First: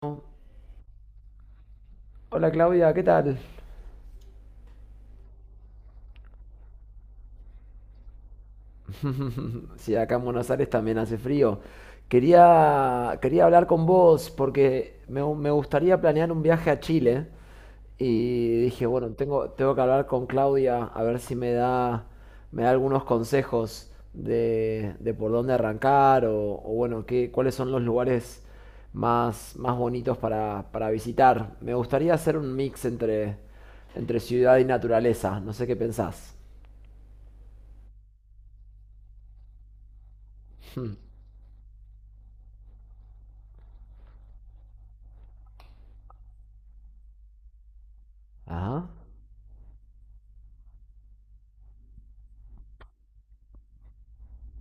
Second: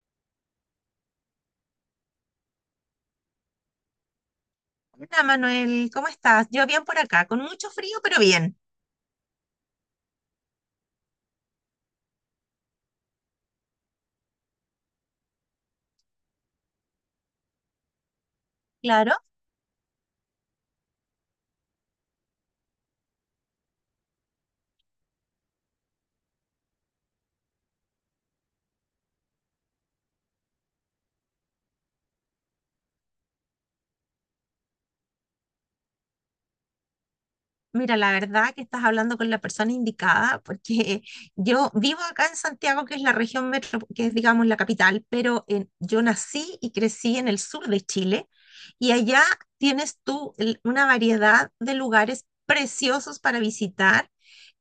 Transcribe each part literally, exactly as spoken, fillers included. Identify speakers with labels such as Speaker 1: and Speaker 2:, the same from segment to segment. Speaker 1: Hola Claudia, ¿qué tal?
Speaker 2: Hola Manuel, ¿cómo estás? Yo bien por acá, con mucho frío, pero bien.
Speaker 1: Sí, acá en Buenos Aires también hace frío. Quería, quería hablar con vos porque me, gu- me gustaría planear un viaje a Chile y dije, bueno,
Speaker 2: Claro.
Speaker 1: tengo, tengo que hablar con Claudia a ver si me da, me da algunos consejos de, de por dónde arrancar o, o bueno, qué, cuáles son los lugares más, más bonitos para, para visitar. Me gustaría hacer un mix entre, entre ciudad y naturaleza. No sé qué pensás.
Speaker 2: Mira, la verdad que estás hablando con la persona indicada, porque yo vivo acá en Santiago, que es la región metro, que es, digamos, la capital, pero en- yo nací y crecí en el sur de Chile,
Speaker 1: Ajá,
Speaker 2: y allá tienes tú el- una variedad de lugares preciosos para visitar,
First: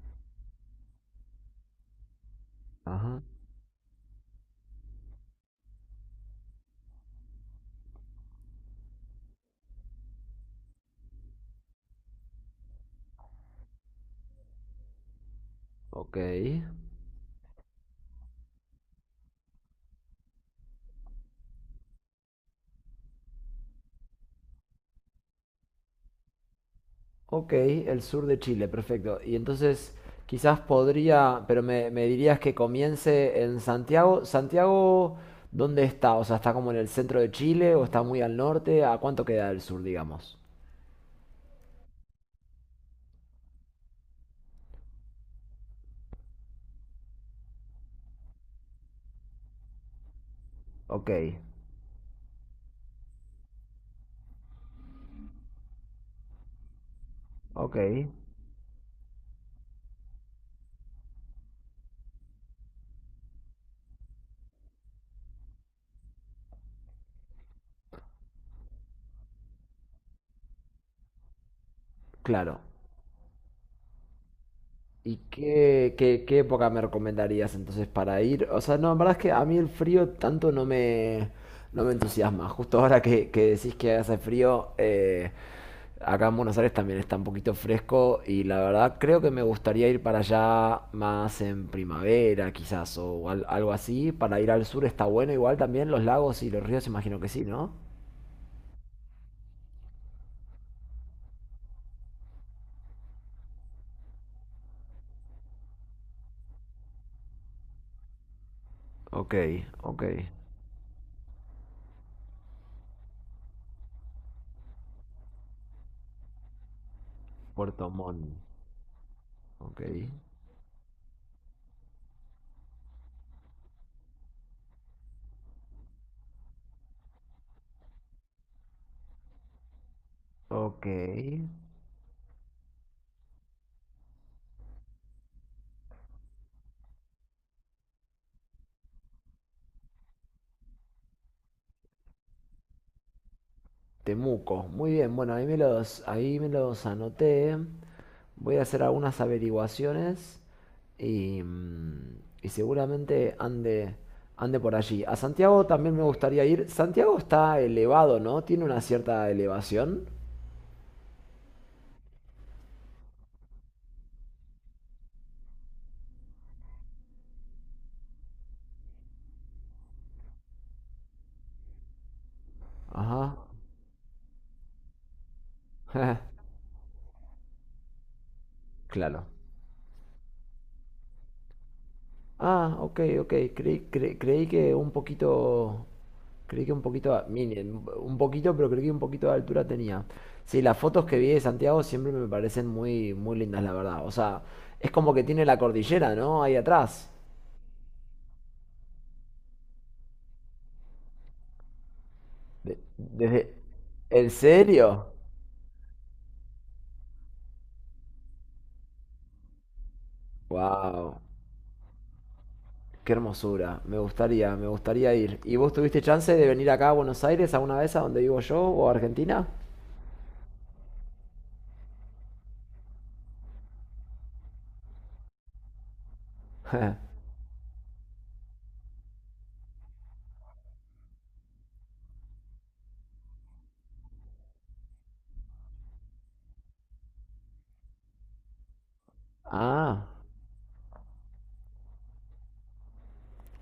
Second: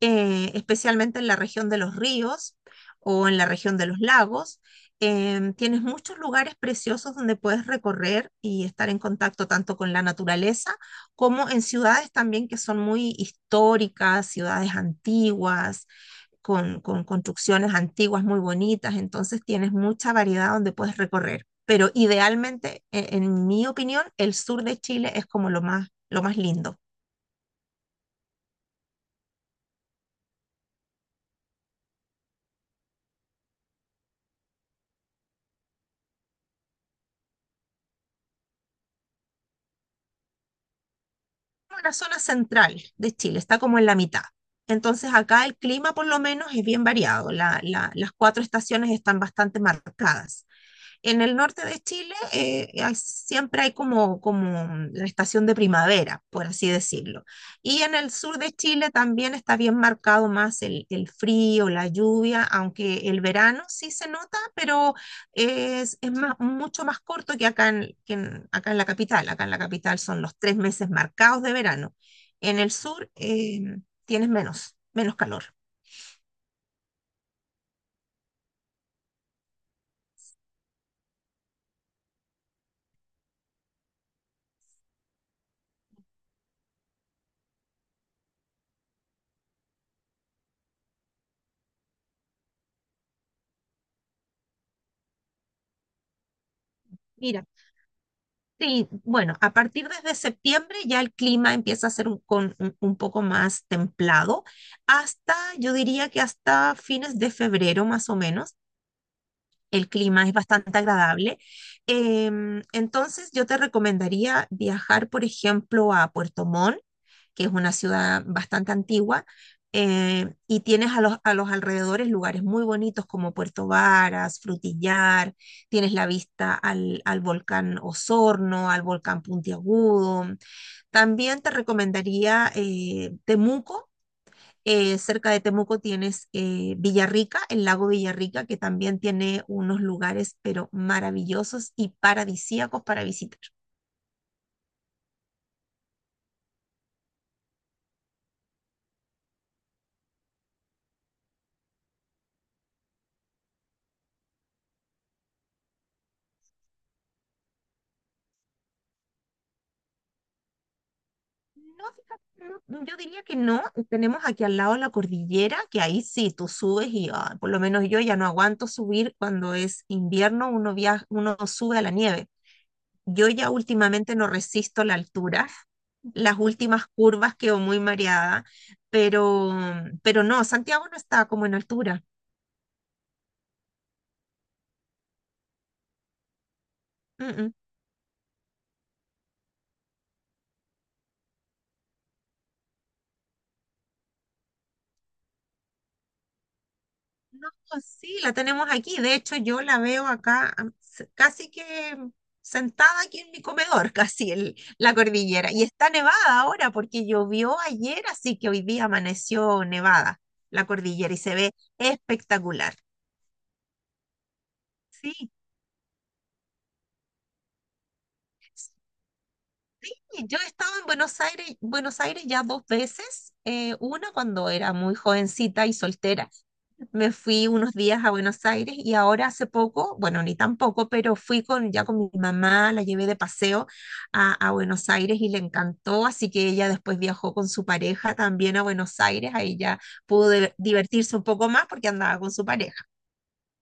Speaker 2: eh, especialmente en la región de los ríos
Speaker 1: ajá,
Speaker 2: o en la región de los lagos. Em, tienes muchos lugares preciosos donde puedes recorrer y estar en contacto tanto con la naturaleza como en ciudades también que son muy históricas, ciudades antiguas,
Speaker 1: ok.
Speaker 2: con, con construcciones antiguas muy bonitas, entonces tienes mucha variedad donde puedes recorrer. Pero idealmente, e- en mi opinión, el sur de Chile es como lo más, lo más lindo.
Speaker 1: Ok, el sur de Chile, perfecto. Y entonces quizás podría, pero me, me dirías que comience en Santiago. Santiago, ¿dónde está? O sea, ¿está como en el centro de Chile o está muy al norte? ¿A cuánto queda del sur, digamos?
Speaker 2: La zona central de Chile está como en la mitad. Entonces acá el clima por lo menos es bien variado, la- la- las cuatro estaciones están bastante marcadas.
Speaker 1: Ok,
Speaker 2: En el norte de Chile eh, hay- siempre hay como, como la estación de primavera, por así decirlo.
Speaker 1: ok,
Speaker 2: Y en el sur de Chile también está bien marcado más el, el frío, la lluvia, aunque el verano sí se nota, pero es, es más- mucho más corto que acá en, que en- acá en la capital. Acá en la capital son los tres meses marcados de verano. En
Speaker 1: claro.
Speaker 2: el sur eh, tienes menos,
Speaker 1: ¿Y
Speaker 2: menos calor.
Speaker 1: qué, qué, qué época me recomendarías entonces para ir? O sea, no, la verdad es que a mí el frío tanto no me, no me entusiasma. Justo ahora que, que decís que hace frío, eh, acá en Buenos Aires también está un poquito fresco y la verdad creo que me gustaría ir para allá más en primavera quizás o al- algo así. Para ir al sur está bueno igual también, los lagos y los ríos imagino que sí,
Speaker 2: Mira.
Speaker 1: ¿no?
Speaker 2: Sí, bueno, a partir desde septiembre ya el clima empieza a ser un, con- un- un poco más templado, hasta, yo diría que hasta fines de febrero más o menos,
Speaker 1: Ok,
Speaker 2: el
Speaker 1: ok.
Speaker 2: clima es bastante agradable. Em, entonces yo te recomendaría viajar, por ejemplo, a Puerto Montt que es una
Speaker 1: Puerto
Speaker 2: ciudad
Speaker 1: Montt.
Speaker 2: bastante antigua,
Speaker 1: Ok.
Speaker 2: eh, y tienes a los, a los alrededores lugares muy bonitos como Puerto Varas, Frutillar, tienes la vista al, al volcán Osorno, al volcán Puntiagudo.
Speaker 1: Ok.
Speaker 2: También te recomendaría eh, Temuco. eh, cerca de Temuco tienes eh, Villarrica, el lago Villarrica, que también tiene unos lugares, pero maravillosos y paradisíacos para visitar.
Speaker 1: Temuco. Muy bien, bueno, ahí me los, ahí me los anoté. Voy a hacer algunas averiguaciones y, mm, y seguramente ande, ande por allí. A Santiago también me gustaría ir. Santiago está elevado, ¿no? Tiene una cierta elevación.
Speaker 2: No, fíjate, no, yo diría que no. Tenemos aquí al lado la cordillera, que ahí sí, tú subes y ah, por lo menos yo ya no aguanto subir cuando es invierno, uno viaja, uno sube a la nieve. Yo
Speaker 1: Ajá.
Speaker 2: ya últimamente no resisto la altura, las últimas curvas quedo muy mareada,
Speaker 1: Claro.
Speaker 2: pero, pero no, Santiago no está como en altura.
Speaker 1: Ah, ok, ok. Creí, cre- creí que un poquito. Creí que un poquito. a- Miren, un poquito, pero creí que un poquito de altura tenía. Sí, las fotos que vi de Santiago siempre me parecen muy, muy lindas, la verdad. O sea, es como que tiene la cordillera, ¿no? Ahí atrás.
Speaker 2: No, sí, la tenemos aquí. De hecho, yo la veo acá am, s- casi que
Speaker 1: De-
Speaker 2: sentada aquí en mi
Speaker 1: desde.
Speaker 2: comedor,
Speaker 1: ¿En
Speaker 2: casi el- la
Speaker 1: serio?
Speaker 2: cordillera. Y está nevada ahora porque llovió ayer, así que hoy día amaneció nevada la cordillera y
Speaker 1: ¡Wow!
Speaker 2: se ve espectacular.
Speaker 1: ¡Qué hermosura! Me gustaría, me gustaría
Speaker 2: Sí,
Speaker 1: ir. ¿Y vos tuviste chance de venir acá a Buenos Aires alguna vez a donde vivo yo o a Argentina?
Speaker 2: sí, yo he estado en Buenos Aires, Buenos Aires ya dos veces, eh, una cuando era muy jovencita y soltera. Me fui unos días a Buenos Aires y ahora hace poco, bueno, ni tampoco, pero fui con, ya con mi mamá, la llevé de paseo a, a Buenos Aires y le encantó, así que ella después viajó con su pareja también a Buenos Aires, ahí ya
Speaker 1: Ah.
Speaker 2: pudo de- divertirse un poco más porque andaba con su pareja.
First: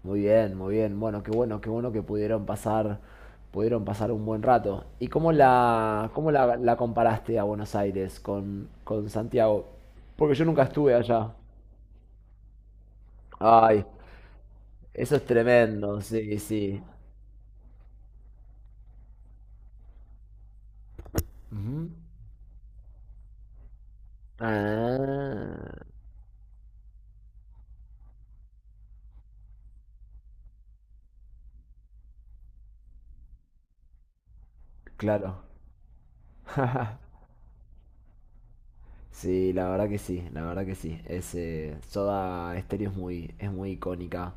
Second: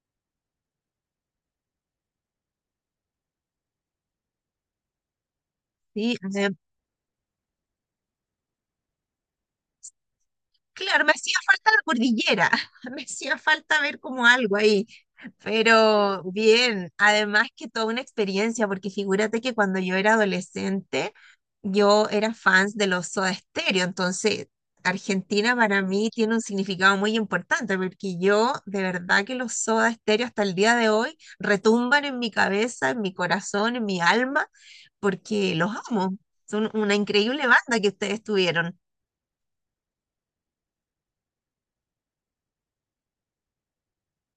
Speaker 1: Muy bien, muy bien. Bueno, qué bueno, qué bueno que pudieron pasar, pudieron pasar un buen rato. ¿Y cómo la,
Speaker 2: Sí,
Speaker 1: cómo la, la comparaste a Buenos Aires con, con Santiago? Porque yo nunca estuve
Speaker 2: claro, me
Speaker 1: allá.
Speaker 2: hacía falta la cordillera, me hacía falta
Speaker 1: Ay,
Speaker 2: ver como algo ahí,
Speaker 1: eso es tremendo,
Speaker 2: pero
Speaker 1: sí, sí.
Speaker 2: bien, además que toda una experiencia, porque figúrate que cuando yo era adolescente,
Speaker 1: Ujú.
Speaker 2: yo era fans de los Soda Stereo, entonces Argentina para
Speaker 1: Ah,
Speaker 2: mí tiene un significado muy importante, porque yo de verdad que los Soda Stereo hasta el día de hoy retumban en mi cabeza, en mi corazón, en mi alma,
Speaker 1: claro.
Speaker 2: porque los amo, son una increíble banda que ustedes tuvieron.
Speaker 1: Sí, la verdad que sí, la verdad que sí. Es, eh, Soda Stereo es muy, es muy icónica.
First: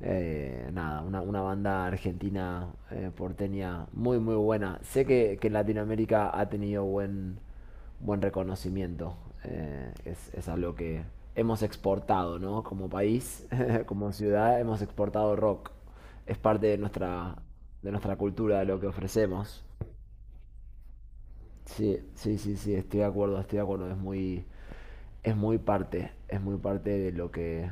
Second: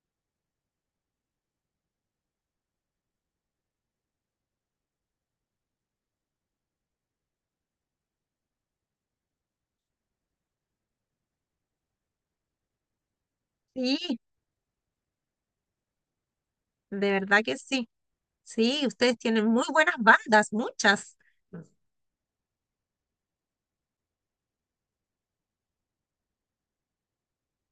Speaker 1: Eh, nada, una, una banda argentina eh, porteña muy, muy buena. Sé que, que en Latinoamérica ha tenido buen, buen reconocimiento. Eh, es, es algo que hemos exportado, ¿no? Como país, como
Speaker 2: Sí,
Speaker 1: ciudad, hemos exportado rock. Es parte de
Speaker 2: de
Speaker 1: nuestra,
Speaker 2: verdad que sí.
Speaker 1: de nuestra cultura, de lo
Speaker 2: Sí,
Speaker 1: que
Speaker 2: ustedes tienen muy
Speaker 1: ofrecemos.
Speaker 2: buenas bandas, muchas.
Speaker 1: Sí, sí, sí, sí, estoy de acuerdo, estoy de acuerdo. Es muy, es muy parte, es muy parte de lo que,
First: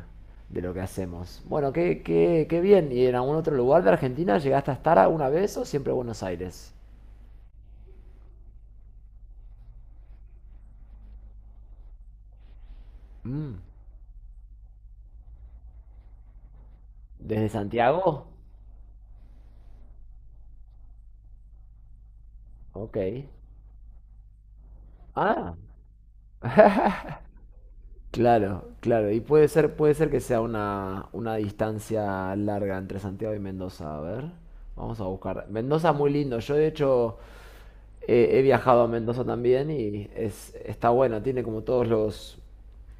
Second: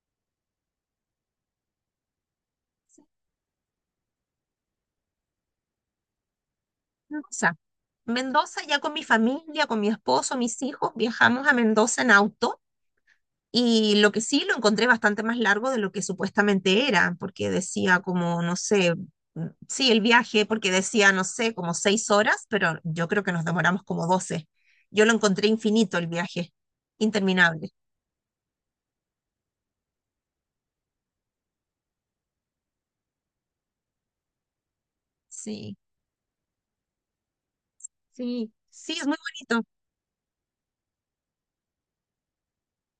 Speaker 1: de lo que hacemos. Bueno, qué, qué, qué bien. ¿Y en algún otro lugar de Argentina llegaste a estar alguna vez o siempre Buenos Aires?
Speaker 2: Mendoza. Mendoza, ya con mi familia, con mi esposo, mis hijos, viajamos a Mendoza en auto
Speaker 1: Mm,
Speaker 2: y lo que sí lo encontré bastante más largo de lo que supuestamente era,
Speaker 1: ¿desde
Speaker 2: porque decía
Speaker 1: Santiago?
Speaker 2: como, no sé, mm, sí, el viaje, porque decía, no sé, como seis horas, pero
Speaker 1: Ok.
Speaker 2: yo creo que nos demoramos como doce. Yo lo encontré
Speaker 1: Ah,
Speaker 2: infinito el viaje, interminable.
Speaker 1: claro, claro. Y puede ser, puede ser que sea una, una distancia larga entre Santiago y Mendoza. A ver, vamos a buscar.
Speaker 2: Sí,
Speaker 1: Mendoza muy lindo. Yo de hecho He, he
Speaker 2: sí,
Speaker 1: viajado a
Speaker 2: sí, es muy
Speaker 1: Mendoza
Speaker 2: bonito.
Speaker 1: también y es, está bueno, tiene como todos los,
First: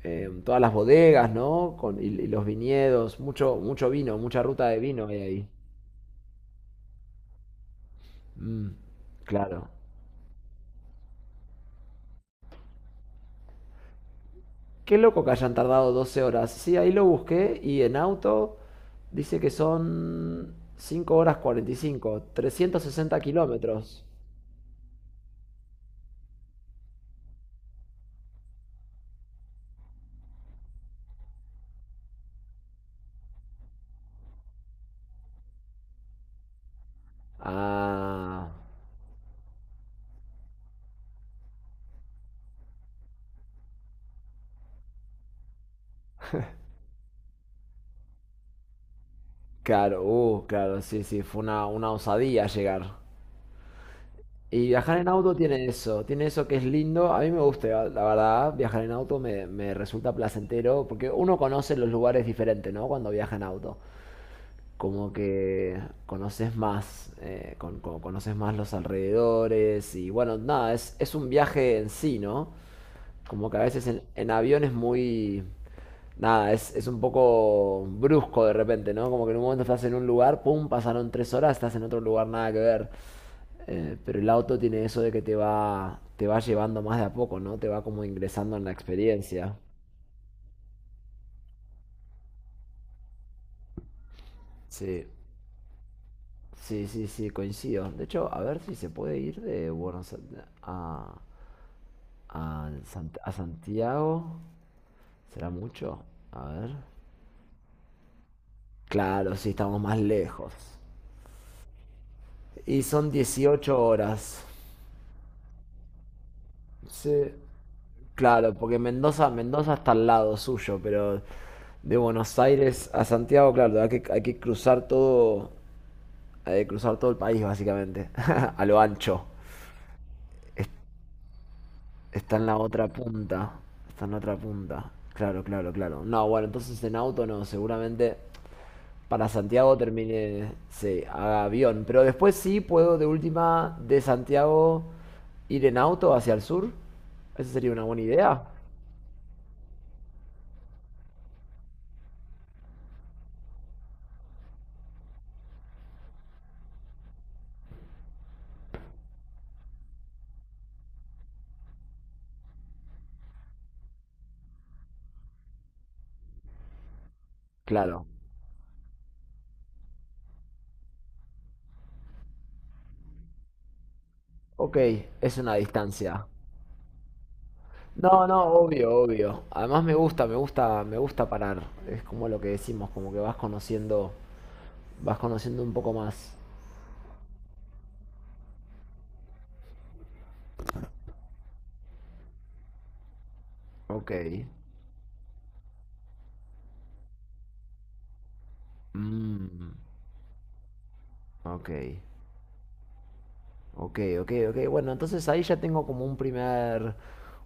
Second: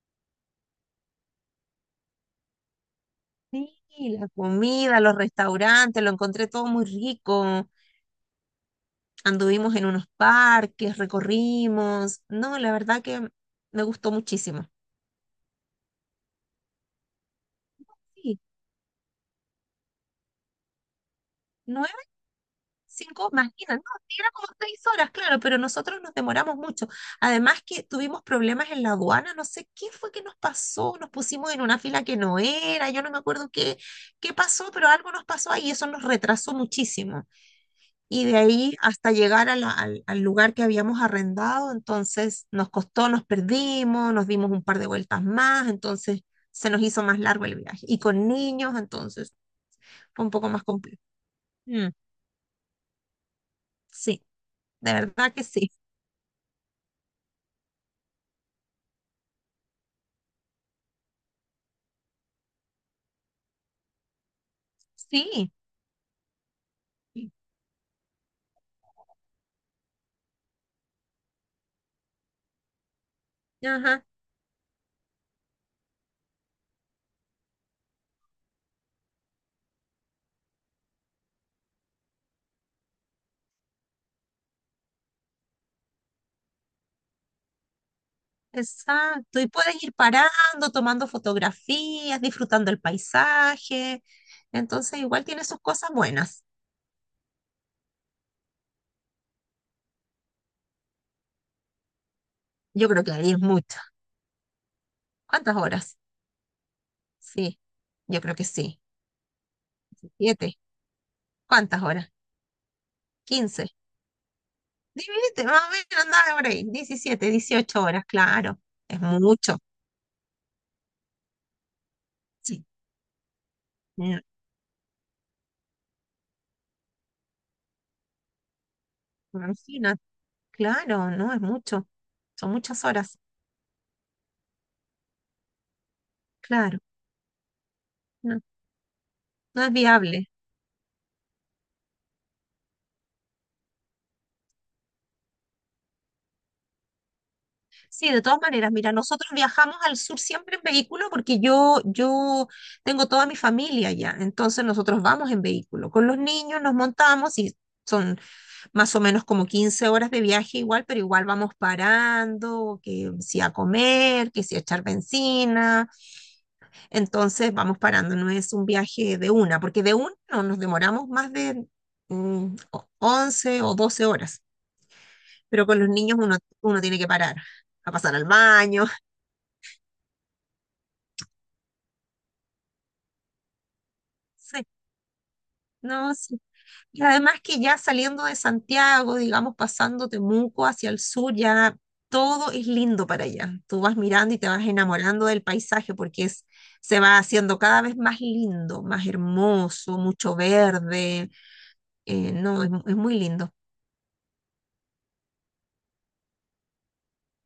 Speaker 1: eh, todas las bodegas, ¿no? Con, y, y los viñedos, mucho,
Speaker 2: Sí,
Speaker 1: mucho vino,
Speaker 2: la
Speaker 1: mucha ruta de
Speaker 2: comida,
Speaker 1: vino
Speaker 2: los
Speaker 1: hay ahí.
Speaker 2: restaurantes, lo encontré todo muy rico.
Speaker 1: Mm, claro.
Speaker 2: Anduvimos en unos parques, recorrimos. No, la verdad que me gustó muchísimo.
Speaker 1: Qué loco que hayan tardado doce horas. Sí, ahí lo busqué y en
Speaker 2: Sí,
Speaker 1: auto dice que son cinco horas cuarenta y
Speaker 2: nueve,
Speaker 1: cinco, trescientos sesenta
Speaker 2: cinco, imagina, no,
Speaker 1: kilómetros.
Speaker 2: sí, era como seis horas, claro, pero nosotros nos demoramos mucho. Además que tuvimos problemas en la aduana, no sé qué fue que nos pasó, nos pusimos en una fila que no era, yo no me acuerdo qué, qué pasó, pero algo nos pasó ahí y eso nos retrasó muchísimo. Y de
Speaker 1: Ah,
Speaker 2: ahí hasta llegar a la- al, al lugar que habíamos arrendado, entonces nos costó, nos perdimos, nos dimos un par de vueltas más, entonces se nos hizo más largo el viaje. Y con niños, entonces
Speaker 1: claro,
Speaker 2: fue un
Speaker 1: uh,
Speaker 2: poco más
Speaker 1: claro,
Speaker 2: complejo.
Speaker 1: sí, sí, fue una,
Speaker 2: Mm,
Speaker 1: una osadía llegar.
Speaker 2: sí,
Speaker 1: Y
Speaker 2: de
Speaker 1: viajar en
Speaker 2: verdad
Speaker 1: auto
Speaker 2: que
Speaker 1: tiene
Speaker 2: sí.
Speaker 1: eso, tiene eso que es lindo. A mí me gusta, la verdad, viajar en auto me, me resulta placentero porque uno conoce los lugares diferentes, ¿no? Cuando viaja en auto. Como
Speaker 2: Sí.
Speaker 1: que conoces más, eh, con- con- conoces más los alrededores y bueno, nada, es, es un viaje en sí, ¿no? Como que a veces en,
Speaker 2: Ajá,
Speaker 1: en avión es muy... Nada, es, es un poco brusco de repente, ¿no? Como que en un momento estás en un lugar, pum, pasaron tres horas, estás en otro lugar, nada que ver. Eh, pero el auto tiene eso de que te va, te va llevando más de a poco, ¿no? Te va como ingresando en la
Speaker 2: exacto. Y
Speaker 1: experiencia.
Speaker 2: puedes ir parando, tomando fotografías, disfrutando el paisaje. Entonces,
Speaker 1: Sí,
Speaker 2: igual tiene sus cosas buenas.
Speaker 1: sí, sí, sí, coincido. De hecho, a ver si se puede ir de Buenos Aires a, a,
Speaker 2: Yo creo que
Speaker 1: Sant-
Speaker 2: ahí
Speaker 1: a
Speaker 2: es mucho.
Speaker 1: Santiago. ¿Será
Speaker 2: ¿Cuántas horas?
Speaker 1: mucho? A ver.
Speaker 2: Sí, yo creo que sí.
Speaker 1: Claro, sí, estamos más lejos.
Speaker 2: Siete. ¿Cuántas horas?
Speaker 1: Y son
Speaker 2: Quince.
Speaker 1: dieciocho horas.
Speaker 2: Divídete, más o menos andaba por ahí. Diecisiete,
Speaker 1: Sí.
Speaker 2: dieciocho horas,
Speaker 1: Claro,
Speaker 2: claro.
Speaker 1: porque
Speaker 2: Es
Speaker 1: Mendoza,
Speaker 2: mucho.
Speaker 1: Mendoza está al lado suyo, pero de Buenos
Speaker 2: Sí.
Speaker 1: Aires a Santiago, claro, hay que,
Speaker 2: Mm,
Speaker 1: hay que cruzar todo de cruzar todo el país, básicamente. A lo ancho.
Speaker 2: imagínate,
Speaker 1: Es-
Speaker 2: claro, no es mucho.
Speaker 1: Está en
Speaker 2: Son
Speaker 1: la
Speaker 2: muchas
Speaker 1: otra
Speaker 2: horas,
Speaker 1: punta. Está en la otra punta. Claro, claro, claro. No, bueno,
Speaker 2: claro.
Speaker 1: entonces en auto no. Seguramente
Speaker 2: No,
Speaker 1: para
Speaker 2: no es
Speaker 1: Santiago
Speaker 2: viable.
Speaker 1: termine, sí, haga avión. Pero después sí puedo de última de Santiago ir en auto hacia el sur. Esa sería una buena
Speaker 2: Sí, de todas
Speaker 1: idea.
Speaker 2: maneras, mira, nosotros viajamos al sur siempre en vehículo porque yo, yo tengo toda mi familia allá. Entonces nosotros vamos en vehículo. Con los niños nos montamos y son más o menos como quince horas de viaje igual, pero igual vamos parando, que si a comer, que si a echar benzina, entonces vamos
Speaker 1: Claro.
Speaker 2: parando, no es un viaje de una, porque de una no nos demoramos más de mm, o- once o doce horas,
Speaker 1: Ok, es una
Speaker 2: pero con los niños
Speaker 1: distancia.
Speaker 2: uno, uno tiene que parar, a pasar al
Speaker 1: No, no,
Speaker 2: baño,
Speaker 1: obvio, obvio. Además me gusta, me gusta, me gusta parar. Es como lo que decimos, como que vas conociendo
Speaker 2: sí,
Speaker 1: vas conociendo un poco
Speaker 2: no,
Speaker 1: más.
Speaker 2: sí. Y además que ya saliendo de Santiago, digamos, pasando Temuco hacia el sur, ya todo es lindo para allá. Tú vas
Speaker 1: Ok.
Speaker 2: mirando y te vas enamorando del paisaje porque es, se va haciendo cada vez más lindo, más
Speaker 1: Mm,
Speaker 2: hermoso, mucho verde.
Speaker 1: ok.
Speaker 2: Eh, no, es, mu- es muy lindo.
Speaker 1: Ok, ok, ok. Bueno, entonces ahí ya tengo como un primer,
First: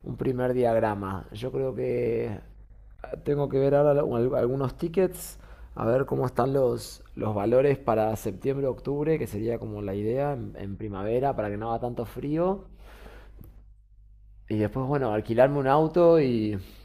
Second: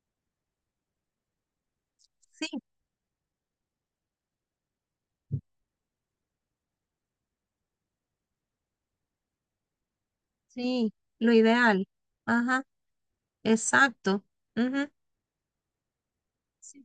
Speaker 1: un primer diagrama. Yo creo que
Speaker 2: Sí,
Speaker 1: ah, tengo que ver ahora lo- al- algunos tickets, a ver cómo están los, los valores para septiembre, octubre, que sería como la idea en, en
Speaker 2: sí, lo
Speaker 1: primavera para que no haga
Speaker 2: ideal.
Speaker 1: tanto frío.
Speaker 2: Ajá, exacto.
Speaker 1: Y después,
Speaker 2: Ujú,
Speaker 1: bueno, alquilarme un auto y,
Speaker 2: sí.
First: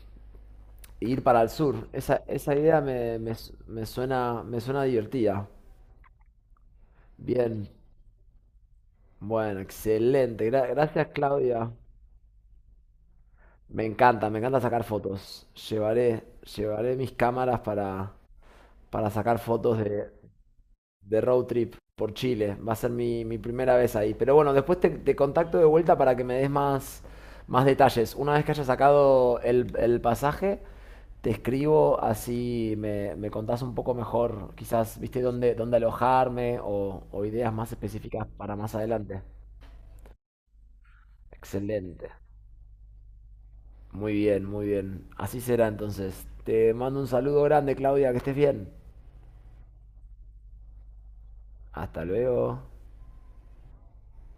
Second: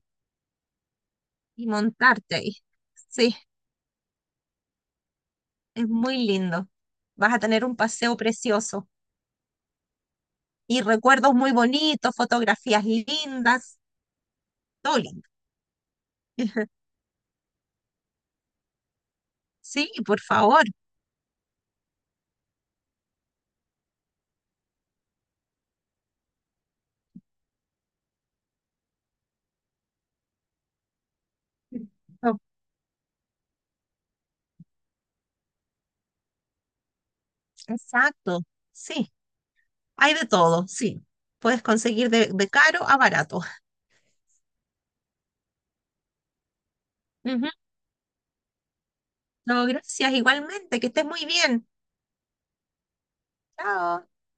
Speaker 1: y ir para el
Speaker 2: Y
Speaker 1: sur. Esa,
Speaker 2: montarte
Speaker 1: esa
Speaker 2: ahí.
Speaker 1: idea me, me,
Speaker 2: Sí,
Speaker 1: su- me suena, me suena divertida.
Speaker 2: es muy lindo. Vas a tener
Speaker 1: Bien.
Speaker 2: un paseo precioso
Speaker 1: Bueno, excelente. Gra-
Speaker 2: y
Speaker 1: gracias,
Speaker 2: recuerdos muy
Speaker 1: Claudia.
Speaker 2: bonitos, fotografías lindas.
Speaker 1: Me encanta, me encanta sacar
Speaker 2: Tolling.
Speaker 1: fotos. Llevaré, llevaré mis cámaras para, para sacar fotos
Speaker 2: Sí,
Speaker 1: de,
Speaker 2: por favor.
Speaker 1: de road trip por Chile. Va a ser mi, mi primera vez ahí. Pero bueno, después te, te contacto de vuelta para que me des más, más detalles. Una vez que haya sacado el, el pasaje, te escribo
Speaker 2: Oh,
Speaker 1: así me, me contás un poco mejor, quizás, viste, dónde, dónde alojarme o o ideas más específicas
Speaker 2: exacto.
Speaker 1: para más
Speaker 2: Sí,
Speaker 1: adelante.
Speaker 2: hay de todo, sí. Puedes
Speaker 1: Excelente.
Speaker 2: conseguir de, de caro a barato.
Speaker 1: Muy bien, muy bien. Así será entonces. Te mando un saludo
Speaker 2: Ujú.
Speaker 1: grande, Claudia, que estés bien.
Speaker 2: No, gracias igualmente. Que estés muy bien.
Speaker 1: Hasta luego.
Speaker 2: Chao.